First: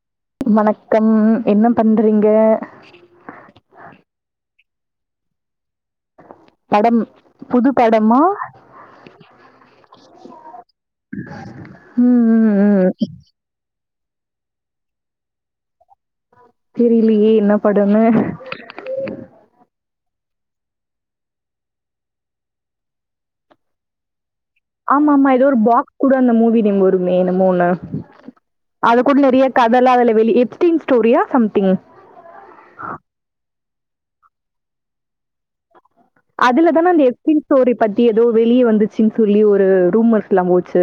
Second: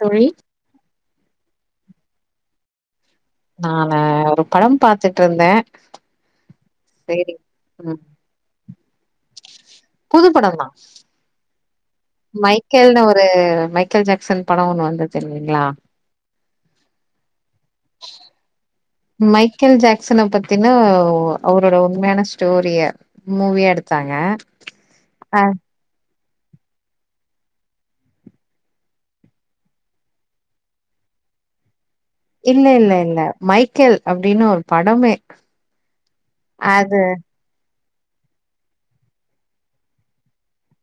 தோழி வணக்கம் என்ன பண்றீங்க நாங்க ரொ படம் பாத்துட் இருந்தே படம் புது ம் படமா புது படந்தா ம் ம் ம் மைக்கேல்னு ஒரு மை மைக்கேல்ஜாக்சன் படோ ஒன்னு வந்துச்சில்லைங்ளா தெரியலியே என்னா மைக்கேல் ஜாக் சனப்பத்தினா அவரோட உண்மையான ஸ்டோரிய மூவியா எடுத்தாங்க ஆமா ஆமா அ ஏதோ ஒரு பாக்ஸ் கூட அந்த மூவி நேம் வருமே என்னமோ ஒன்னு அது கூட நிறைய கதலா அதுல வெளியா எக்ஸ்டிம் ஸ்டோரியா சம்திங் இல்ல இல்ல இல்ல மை க்கல் அப்படின்னு ஒரு படமே அதுலதான அது அந்த எக்ஸ்டிம் ஸ்டோரி பத்தி ஏதோ வெளிய வந்துச்சுன்னு சொல்லி ஒரு ரூமர்ஸ்ல்லா போச்சு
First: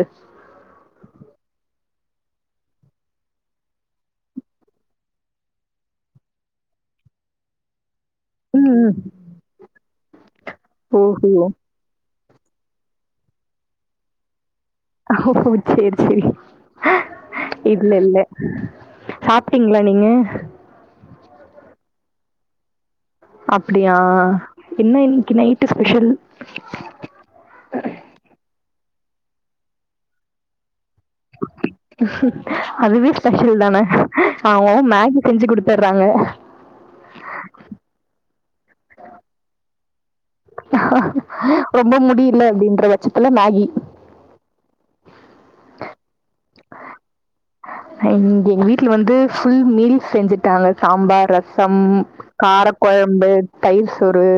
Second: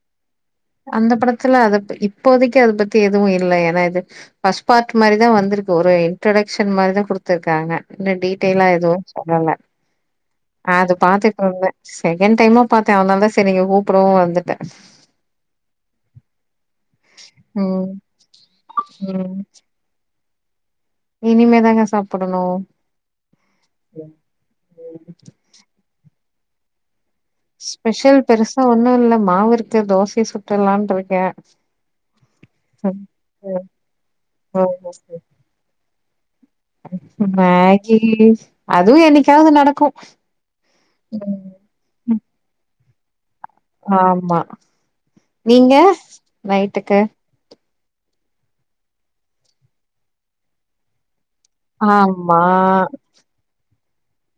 அந்த படத்துல அது இப்போதைக்கு அத பத்தி எதுவு இல்லை ஏன்னா இது பஃர்ஸ்ட் பார்ட் மாரிதா வந்திருக்கு ஒரு இன்ட்ரொடக்ஷன் மாரிதான் குடுத்துருக்காங்க இன்னோ டீட்டெய்லா ம் ம். எதுவும் சொல்லல அது ஓஹோ பாத்துகுட்ருந்தேன் செகண்ட் டைமா பாத்தேன் அதனாலதா சரி நீங்க கூப்பிடவும் வந்துட்டேன் ஓ ஓ செரி செரி இல்ல ம் இல்ல சாப்ட்டீங்களா நீங்க இனிமே தாங்க சாப்பிடனும் அப்டியா என்ன இன்னிக்கு நைட்க்கு ஸ்பெஷல் ஸ்பெஷல் ஒன்னும் இல்லை மாவு இருக்கு தோசைய சுட்டுட்ரலாம்னு அதுவே ஸ்பெஷல்தானே ம், அவுங்கவுங்க ம். மேகி செஞ்சு கொடுத்த தாங்க மேகி அதுவும் என்னைக்காவது நடக்கும் ம். ரொம்ப ம். முடியல அப்டின்ற மாரி ஆமா நீங்க நைட்டுக்கு எங்க வீட்டுல வந்து புல் மீல் செஞ்சுட்டாங்க சாம்பார் ரச சம் ஆமா கார கொழம்பு தையிர் சோறு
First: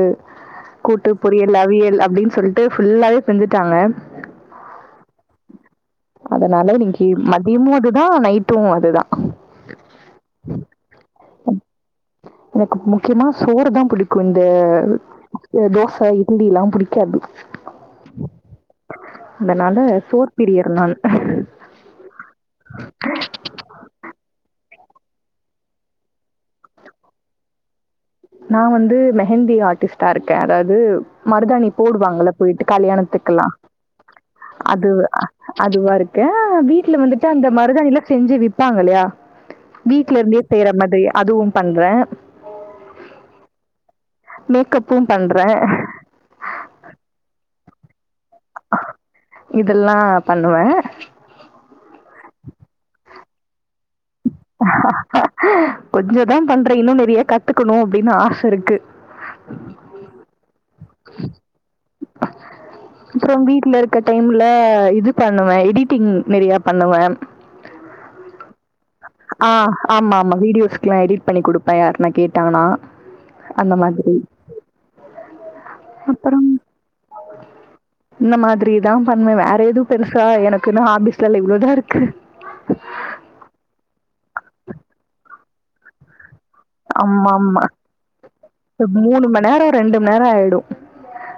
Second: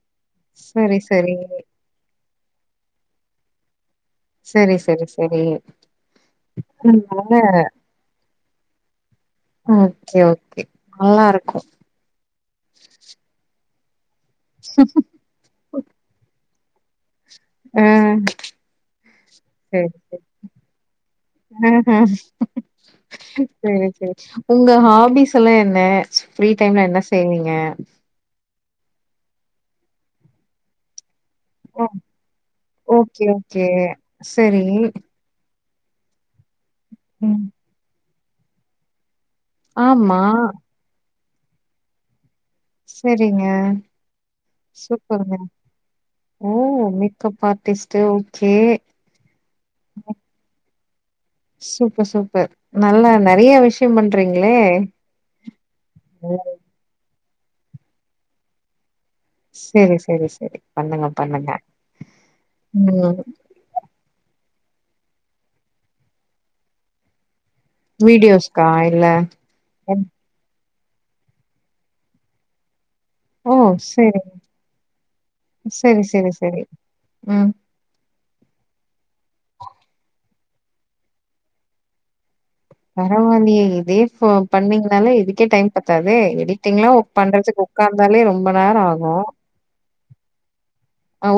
சரி கூட்டு சரி பொரியல் அவியல் அப்படின்னு சொல்லிட்டு ஃபுல்லாவே செஞ்சுட்டாங்க செரி செரி செரி அதனால இன்னைக்கு அதனால மதியமும் அதுதான் நைட்டும் அதுதான் ஓகே ஓகே நல்லா இருக்கு க்கு இந்த தோச இட்லில்லா புடிக் கேப் ஆ அதனால சேரி சே சோறு பிரியர் நான் ஆ அ சேரி சேரி உங்க ஹாபிஸ் எல்லா என்ன ஃப்ரீ டைம்ல என்ன செய்வீங்க நான் வந்து மெஹந்தி ஆர்ட்டிஸ்ட்டா இருக்கே அதாது மருதாணி ஓ போடுவாங்கல்ல போயிட்டு ஓகே கல்யாணத்துக்கெல்லா ஓகே சரி அது அதுவா இருக்க வீட் ட்டில வந்துட்டு ம் அந்த மருதாணில செஞ்சி விப்பாங்க இல்லையா வீட்ல ஆமா இருந்தே செய்யற மாதிரியா அதுவு பண்றே சேரிங்க மேக்கப்பும் சூப்பருங்க பண்றேன். ஓ மிக்க ப டெஸ்ட்டு இதெல்லா பண்ணுவே சூப்பர் சூப்பர் நல்லா நெறைய விஷ் கொஞ்சதா ம். பண்றீங்னே இன்னு நெறைய கத் த்துக்கணு அப்பிடின்னு ஆச இருக்கு சேரி சேரி சேரி பண்ணுங்க பண்ணுங்க ம் அப்புறோ வீட்டுல இருக்க டைம் ம்ல இது பண்ணுவே எடிட்டிங் நெறைய பண்ணுவே வீடியோஸ்கா இல்ல க்குலா எடிட் பண்ணி குடுப்பே யாருனா கேட்டாங்கனா ம் சேரி சேரி சேரி அப்புறம் சேரி ம் இந்த மாதிரிதா பண்ணுவே வேற எதுவு பெருசா எனக்கு நா ஆஹாபீஸ்ல இவ்ளோதா இருக்கு பரவால்லயே இதே ஃபோ பண்ணீங்கனாலே இதுக்கே டைம் பத்தாதே எடி ட்டிங்கலா ஒர்க் ஆமா ஆமா பண்றதுக்கு உக்காந்தாலே ரொம்ப நேரோ ஆகு மூணு மணி நேரம் ரெண்டு மணி நேரம் ஆயிடும்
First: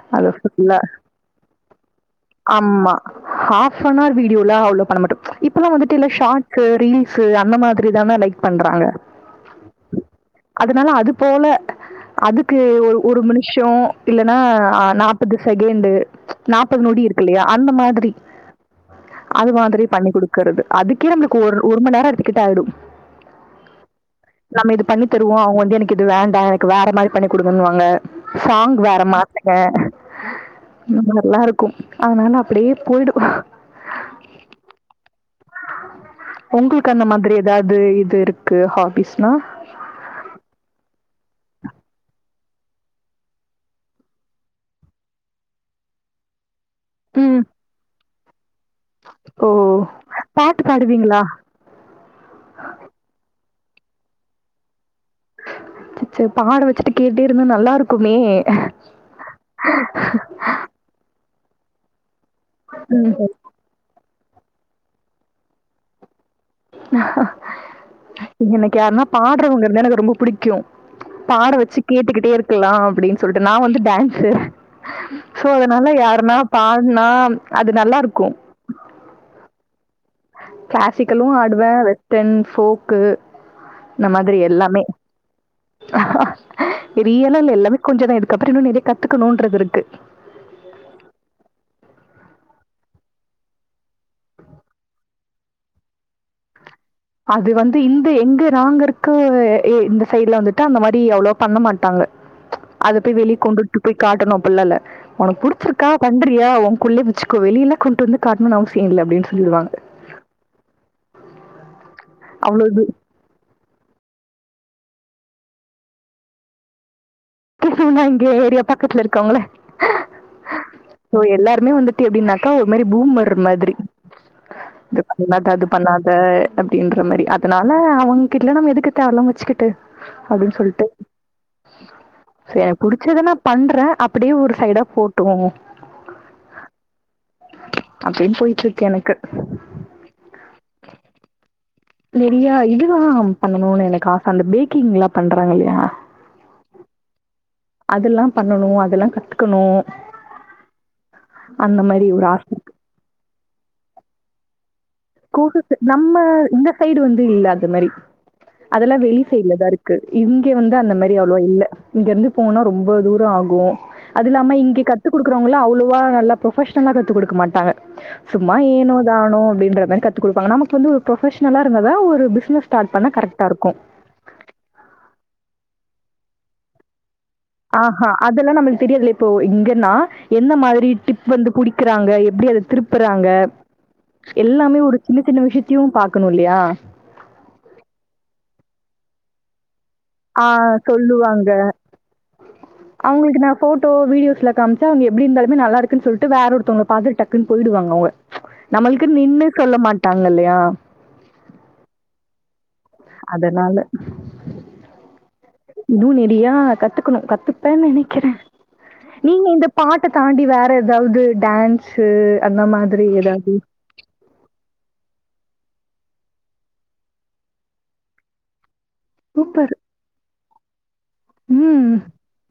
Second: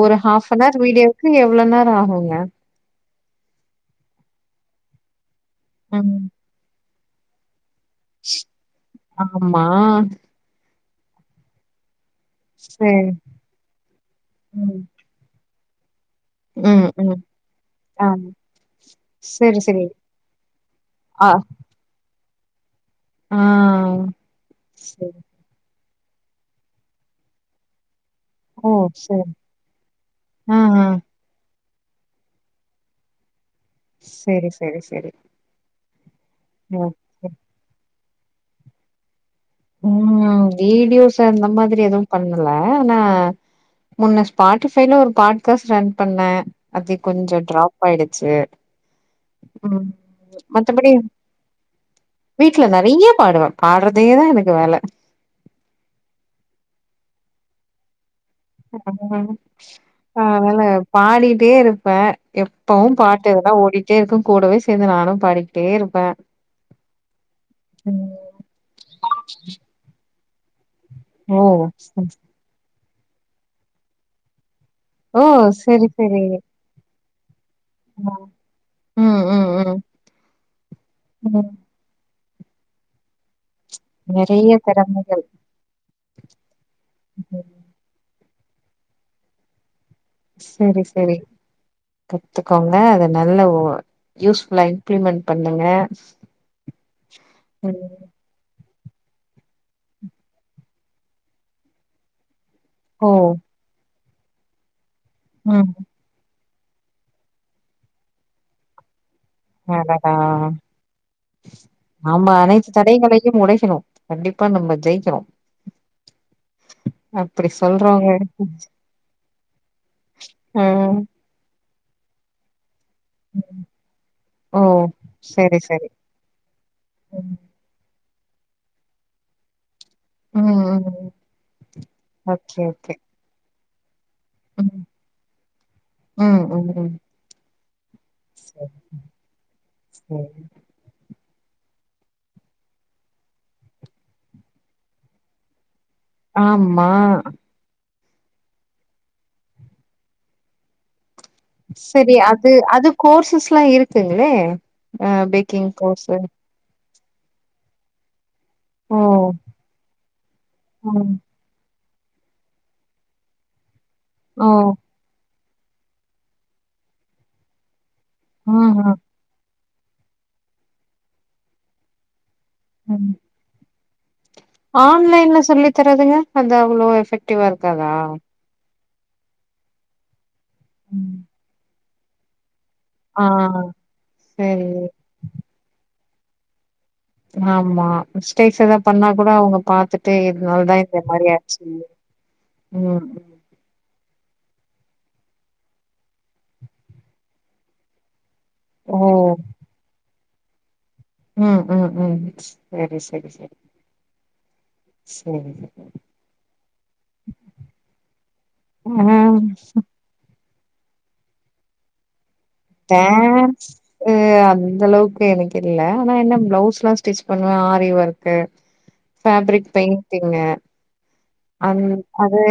ஒரு அது ஃபுல்லா ஃஆப்னவர் வீடியோக்கு எவ்ளோ நேரோ ஆகுங்க ஆமா ஹாஃப் அன் ஆர் வீடியோல அவ்ளோ பண்ணமட்டு இப்பல்லா வந்துட்டு இல்ல ம் ஷாட்ஸு ரீல் ஸு அந்த மாதி ரி தான லைக் பண்றாங்க ஆமா அதுனால அது போல அதுக்கு சரி ஒரு மினுஷொ இல்லன்னா ம் நாப்பது செகேண்டு நாப்பது ம் நொடி ம் இருக்குல்லயா அந்த ஆ மாதிரி அது சரி சரி மாதிரி பண்ணி குடுக்கறது அதுக்கே ஆ நம்மளுக்கு ஒரு ஒரு மண்நேர இருக்கு கிட்ட ஆயிடு ஆ நம்ம இது பண்ணி சரி வோ அவுங்க வந்து எனக்கு இது வேண்டா எனக்கு வேற மாரி பண்ணி குடுங்கன்னுவாங்க ஓ சாங் வேற சரி மாத்துங்க ஆ ஆ இது மார்லா இரு க்கு அதுனால அப்பிடியே போய்டு செரி செரி செரி [inaudible] உங்களுக்கு அந்த மாதிரி எதாவ்து இ திருக்கு ஹாபிஸ்னா ம் வீடியோஸ் அந்த மாதிரி எதுவு பண்ணல ஆனா முன்ன ஸ்பாட்டிஃபைல ஒரு பாட்காஸ்ட் ரன் பண்ணே அது கொஞ்சொ ம். டிராப் ஆயிடு ச்சு ஓ! ம் பாட்டு மத்தபடி பாடுவீங்களா? வீட்ல நறைய பாடுவே பாட்றதேதா எனக் வேல செ செர் பாட வச்சுட்டு கேட்டே இருந்தா நல்லா இருக்குமே [unintelligible] அதுனால பாடி ட்டே இருப்பே எப்பவு ம். பாட்டு இதெல்லா ஓடிட்டே இருக்கு கூடவே சேந்து நானு பாடிக்கிட்டே இருப்பே எனக்கு யார்னா பாட்றவுங்க எனக்கு ரொம்ப புடிக்கு ஓ பாட வச்சி கேட்டுகிட்டே இருக்கலா அப்டின் சொல்டு நா வந்து டான்ஸு ஓ சோ செரி அதனால செரி யாருன்னா பாட்னா அது நல்லா ம் இருக்கு ம் ம் கிளாசிக்கலு ம் ஆடுவே வெஸ் டென் ஃபோக்கு இந்த மாதிரி நெறைய எல்லாமே திறமைகள் ரியலால எல்லாமே கொஞ்சதா எதிர் க்கப்புற இன்னு நெறய கத்துகுனுற்றது இருக்கு சேரி சேரி கத்துக்கோங்க அத நல்ல யூஸ்ஃபுல்லா இம்ப்ளிமெண்ட் பண்ணுங்க அது வந்து ம் இந்த எங்க ராங்கர் க்கு எ இந்த சைட்ல வந்துட்டு அந்த மாரி அவ்ளவ பண்ண மாட்டாங்க அத ஓ பேய் வெளி கொண்டுடு பேய் காட்டணு அப்ளாஇல்ல ஒனக் ம் புடிச்சிர்கா பண்றியா ஒ கொள்ளே வச்சுக்கோ வெலிலா கொண்டு வந்து காட்டுனுன் அவசிய இல்ல அப்டின் அடடா ஆமா அவ்ளோ அனைத்து இது. தடைகளையு உடைக்ணு கண்டிப் ப்பா நம்ம ஜெய்க்னு துசுனா எங்க ஏரியா பக்கத்துல இருக்கவுங்கள ம் சோ எல்லாருமே வந்து டி எப்டின்னாக்காவ் ம்மேரி பூம் வர் மாதிரி ஓ இது பண்ணாத செரி அது செரி பண்ணாத அப்டின்ற மாரி ம் அதனால அவங் கெட்ல நம்ம எதுக்கு தேவல்லாம வச்சிகிட்டு அப்டின் ம் ம், சொல்டு ம். சே ஓகே எனக்கு ஓகே புடிச்சதெனாப் பண்றே அப் அப்டியு ஒரு சைடா ம் போட்டோ ம் ம் ம் அப்டின் செரி போயிட்ர்க் எனக்கு செரி நிறையா இதுதா பண்ணுனு எனக்கு ஆச அந்த பேக்கிங்லா பண்றாங்க இல்யா ஆம்மா அதல்லா பண்ணணு அதல்லா கத்துக்கணு அந்த மாரி சேரி ஒரு ஆச அது அது கோர்சஸ்ல்லா இருக் த்து [unintelligible] நம்ம இந்த சைடு வந்து இல்ல அந்த மாரி அதெல்லா ஓ வெளி சைடுலதா இருக்கு இங்க வந்து அந்த மாரி ம் அவ்ளோவா இல்ல இங்க இருந்து போனா ரொம்ப தூரோ ஆகு அது ஓ இல்லாம இங்க கத்து குடுக் குறவங்கள அவ்வளோவா நல்லா புரொஃஷ்னலா கத்து குடுக்க மாட்டாங்க சும்மா ம் ஏனோ ம் தனோ அப்டின்ற மாரி கத்து கேடுப்பாங்க நமக்கு வந்து ஒரு புரொஃப்ஷனலா இருந்தாதா ஒரு பிஸ் பிஸ்னஸ் ஸ்டாட் பண்ண ம் கரெக்டா இருக்கு ஆன்லைன்ல சொல்லி தர்றதுங்க அது அவ்வளோ எஃபெக்ட் ஆஹா அதெல்லா நமளுக் தெரியல இப்போ இங்கன்னா என்ன மாதிரி ம். டிப் வந்து குடி இருக்குறாங்க எப்டி அது ஆ திருப்புறாங்க செரி எல்லாமே ஒரு சின்ன சின்ன விஷ்யத்தையு பாக் இருக்கணு இல்லையா ஆமா மிஸ்டேக்ஸ் எதா பண்ணா கூட அவங்க பாத்துட் டு ஆ இதனால தா இந்த மாரி சொல்லுவாங்க ஆச்சு ம் ம் டோ வீடியோஸ்ல காமுச்சா அவுங்க எப்டி இருந்தாலுமே நல்லா இருக்குன் சொல்ட்டு வேற ஒருத்தவங்கள பாத்துட் டக்குன் போயிடுவங்கோ அவுங்க ஓ நம்மளுக்கு நின்னு சொல்ல மாட் டாங்க இல்லையா ம் ம் ம் சேரி சேரி சேரி இன்னு நெடியா கத்துக்கணு கத்துப்பேன் நெனைக்கிற ஆ நீங்க இந்த பாட்ட தாண்டி வேர் எதாவது டேன்ஸு த்த ஆ அத் அந்த அளவுக்கு எனக்கு இல்ல ஆனா என்ன பிளவுஸ் எல்லா ஸ்டிச் பண்ணுவ aari work fabric super painting அந் ம் அது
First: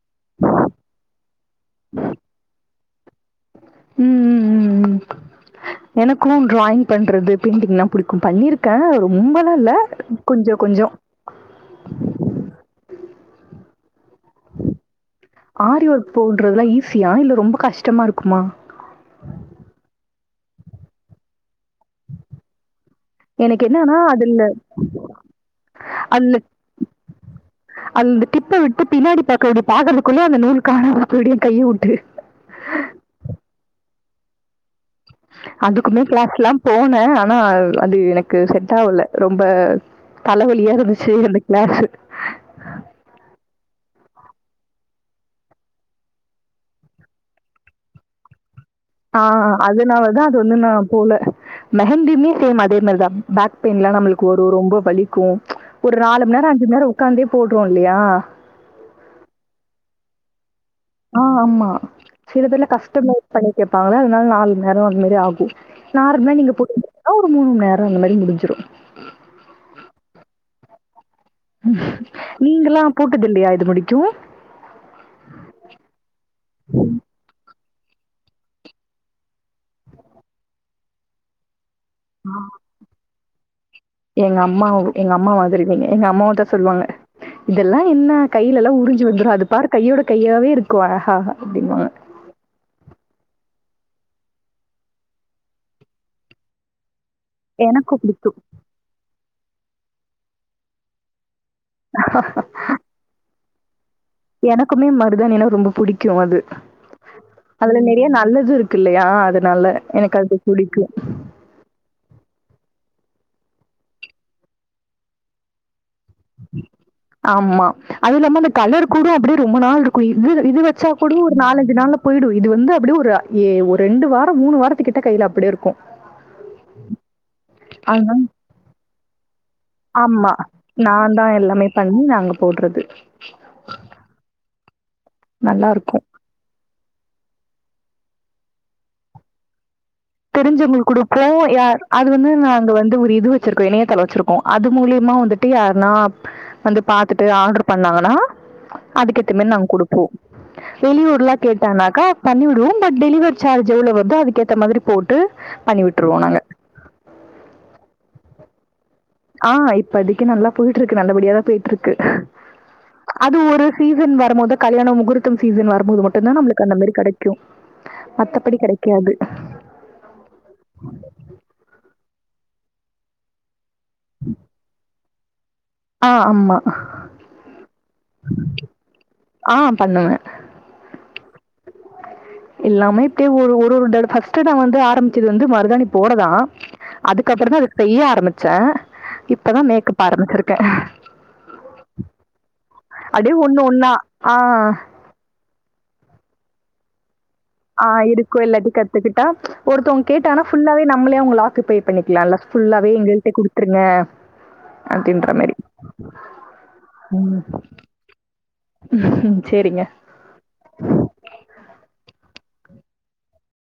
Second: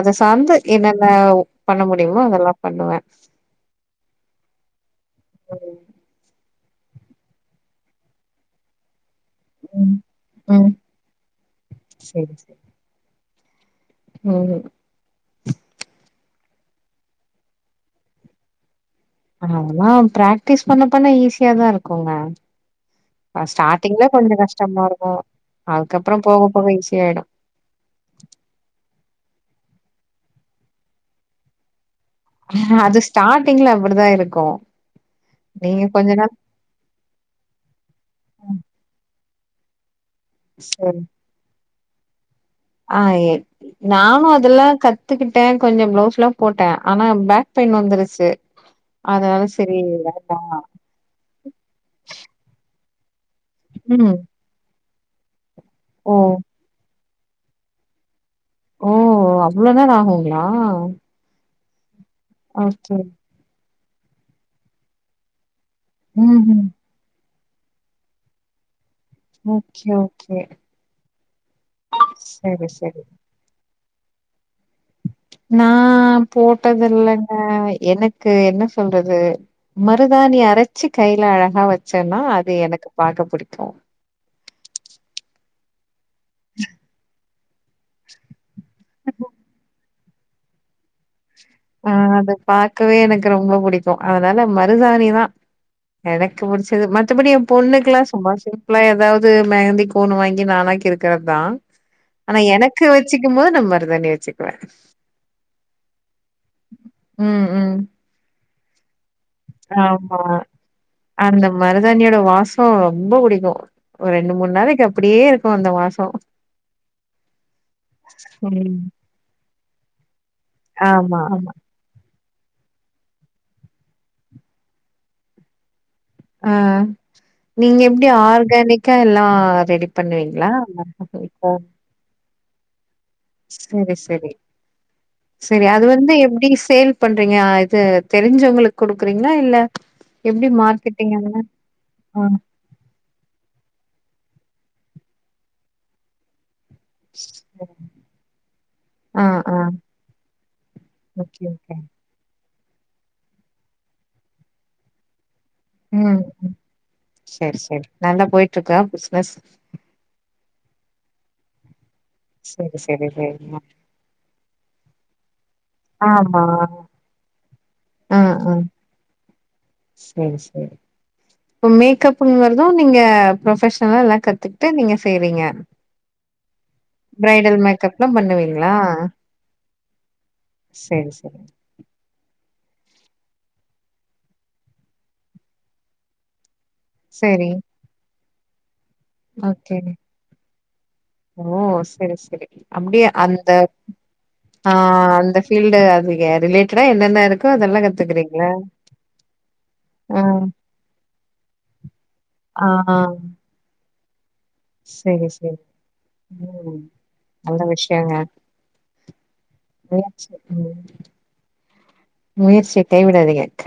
அத சார்ந்த என்னென்ன பண்ண முடியுமோ அதெல்லா பண்ணுவே உம் உம் உம் உம் எனக்கும் டிராயிங் பண்றது பெய்ண்டிங்லா பிடிக்கு பண்ணியிருக்கே ரொம்பல்லா இல்ல ம் கொஞ்சோ ம் கொஞ்சோ உம் ஆரி ஒர்க் போடுறதெல்லா ஈஸியா இல்ல ரொம்ப கஷ்டமா இருக்குமா அதெல்லா பிராக்டிஸ் பண்ண பண்ண ஈஸியாதா இருக்குங்க எனக்கு என்னான்னா ஸ்டார்டிங்ல கொஞ்சோ அதுல கஷ்டமா இருக்கு அதுக்கப்றோ அது போக போக ஈஸியாயிடு அது டிப்ப விட்டு பின்னாடி பா அப்டி பாக்குறதுக்குள்ள அந்த நூல் காணம போய்டு கைய விட்டு அது ஸ்டாட்டிங்ல அப்டிதா இருக்கு நீங்க அதுக்குமே கொஞ்ச நாள் கிளாஸ்ல்லா போனே ஆனா அது எனக்கு செட் ஆவல ரொம்ப தலவலியா இருந்துச்சு எந்த கிளாஸு அ நானு அதெல்லா கத்துக்கிட்டே கொஞ்சோ பிளவுஸ் எல்லா போட்டே ஆனா பேக் பெயின் வந்துருச்சு ஆ அதனால சரி அதனாலதா அது வேண்டா வந்து நா போல மெஹந்திமே சேம் அதே இனிமேல்தா பேக் பெயின்லா ம் நம்மளுக்கு ஒரு ரொம்ப வலி க்கும் ஒரு ஓ நாலு மணி நேரோ அஞ்சு மணி நேரோ ஒக்காந்தே போட்றோ இல்லையா ஓ அவ்வளோ நேரோ ஆகுங்ளா ஆ ஆமா சிலதெல்லா ஓகே கஸ்டமைஸ் பண்ணி கேட்பாங்ளா அதனால நாலு நேரோ அதுமாரி ஆகு நார்மலா ம் நீங்க ம் போட்டு மூனு மணி நேரோ அந்தமாரி முடிஞ்சிடு ஓகே ஓகே சரி நீங்கெல்லா சரி போட்டதில்லயா இது முடி க்யூ நா போட்டதில்லங்க எனக்கு என்ன சொல்றது மருதாணி அரைச்சு கைல அழகா வ ச்சன்னா அது எனக்கு பாக்க பிடிக்கும் ஓ எங்க அம்மா எங்க அம்மா மாதிரிநீங்க எங்க அம்மாவும் அது தான் சொல்லுவாங்க இதெல்லாம் என்ன கையில எல்லாம் உறிஞ்சு வந்துடும் அது பாரு கையோட கையாவே இருக்கும் ஹா ஆஹ் அத பாக்கவே எனக்கு ரொம்ப புடிக்கும் க்கு அதனால மருதாணி தான் எனக்கு பிடிச்சது ம மத்தபடி என் எனக்கு பொண்ணுக்கலாம் புடிக்கு சும்மா சிம்பிளா ஏதாவது மெஹந்தி போன வாங்கி நான இருக்கறது தான் ஆனா எனக்கு வச்சுக்கும்போது நம்பர் எனக்குமே மருதாணினா ரொம்ப புடிக்கும் அது ம் ம் அதுல நிறைய நல்லது இருக்கு இருக்கு இல்லையா அதனால எனக்கு ஆமா அது புடிக்கு அந்த மருதாணியோட வாச ரொம்ப பிடிக்கும் ஒரு ரெண்டு மூணு நாளைக்கு அப்படியே இருக்கும் அந்த வாசம் ஆமா அது இல்லாம அந்த ம் கலர் கூட அப்படியே ரொம்ப நாள் இருக்கும் இது இது வச்சா கூட ஆமா ஒரு ஆமா நாலஞ்சு நாள்ல போயிடு இது வந்து அப்படியே ஒரு ஒரு ரெண்டு வாரம் மூணு வாரத்துக்கிட்ட கையில அப்படியே இருக்கும் ஆஹ நீங்க எப்படி அதனால ஆர்கானிக்கா எல்லாம் ஆமா நான் தான் எல்லாமே பண்ணி நாங்க போடுறது செரி செரி செரி நல்லா அது இருக்கு வந்து எப்படி சேல் பண்றீங்கா இது தெரிஞ்சவங்களுக்கு கொடுக்குறீங்களா இல்ல எப்டி தெரிஞ்சவங்க மார்க்கெட்டிங் கொடுப்போம் அதுலா யா அது வந்து நா அங்க வந்து ஒரு இது வச்சிருக்கோம் இணையதளம் வச்சிருக்கோம் அது மூலியமா வந்துட்டு யாருன்னா வந்து பார்த்துட்டு ஆ ஆர்டரு பண்ணாங்கன்னா ஆ அதுக்கேத்த மாரி ஆ நாங்கள் கொடுப்போம் வெளியூர்லாம் ஓகே ஓகே கேட்டனாக்கா பண்ணி விடுவோம் இப்ப டெலிவரி சார்ஜ் எவ்ளோ வருதோ அதுக்கு ஏத்த மாதிரி போட்டு பண்ணி ம் விட்டுருவோம் நாங்க. சேரி சேரி நல்லா போயி ட்ருக்கா ஆ இப்பதிக்கு நல்லா போயி ட்ருக்கு நல்லபடியாதா போய்ட்டுருக் க்கு சரி சரி அது சரிங்க ஒரு சீசன் வருபோதா கல்யணம் முகூர்த்தும் சீசன் வருபோது மட்டுதா ஆமா நம்மளுக்கு அந்த மாரி கெடைக்கு மத்தபடி கெடைக்காது சேரி சேரி இப்ப மேக்கப் ப்ன் மாரிதா நீங்க ப்ரொஃபெஷ் நல்லா எல்லா கத்துகிட்டு நீங்க சேரிங்க ஆ ஆமா. பிரைடல் மேக்கப்ல்லா பண்ணுவீங்களா ஆ பண்ணுவேன். சேரி சே ச எல்லாமே இப்பிடியே ஒரு ஒரு தட பஸ்ட் நா வந்து ஆரம்பிச்சது வந்து மருதாணி போடதா சரி அதுக்கப்புறோதா அது செய்ய ஆரம் ச்ச ஓகே ஓ சேரி சேரி அப்பிடியே அப்டியே அந்த ஒண்ணு ஒண்ணா ஆ அந்த ஃபீல்ட் அதுகு ரிலேட்டடா ல்லன இருக் ஆ இருக்கு எல்லாத்தியு கத்துக்கிட்டா ஒருத்தவங்க கேட்டானா ஆ ஃபுல்லாவே நம்மளே அவுங்க லாக்கு பேபண்ணிக்கலால்ல ஃபுல்லாவே எங்கள்ட்ட குடுத்துருங்க சேரி அப்டின்ற மாரி. சேரி ம் நல்ல விஷ்யங்க சரிங்க. [unintelligible] முயற்சி தேய் விடதிங்க க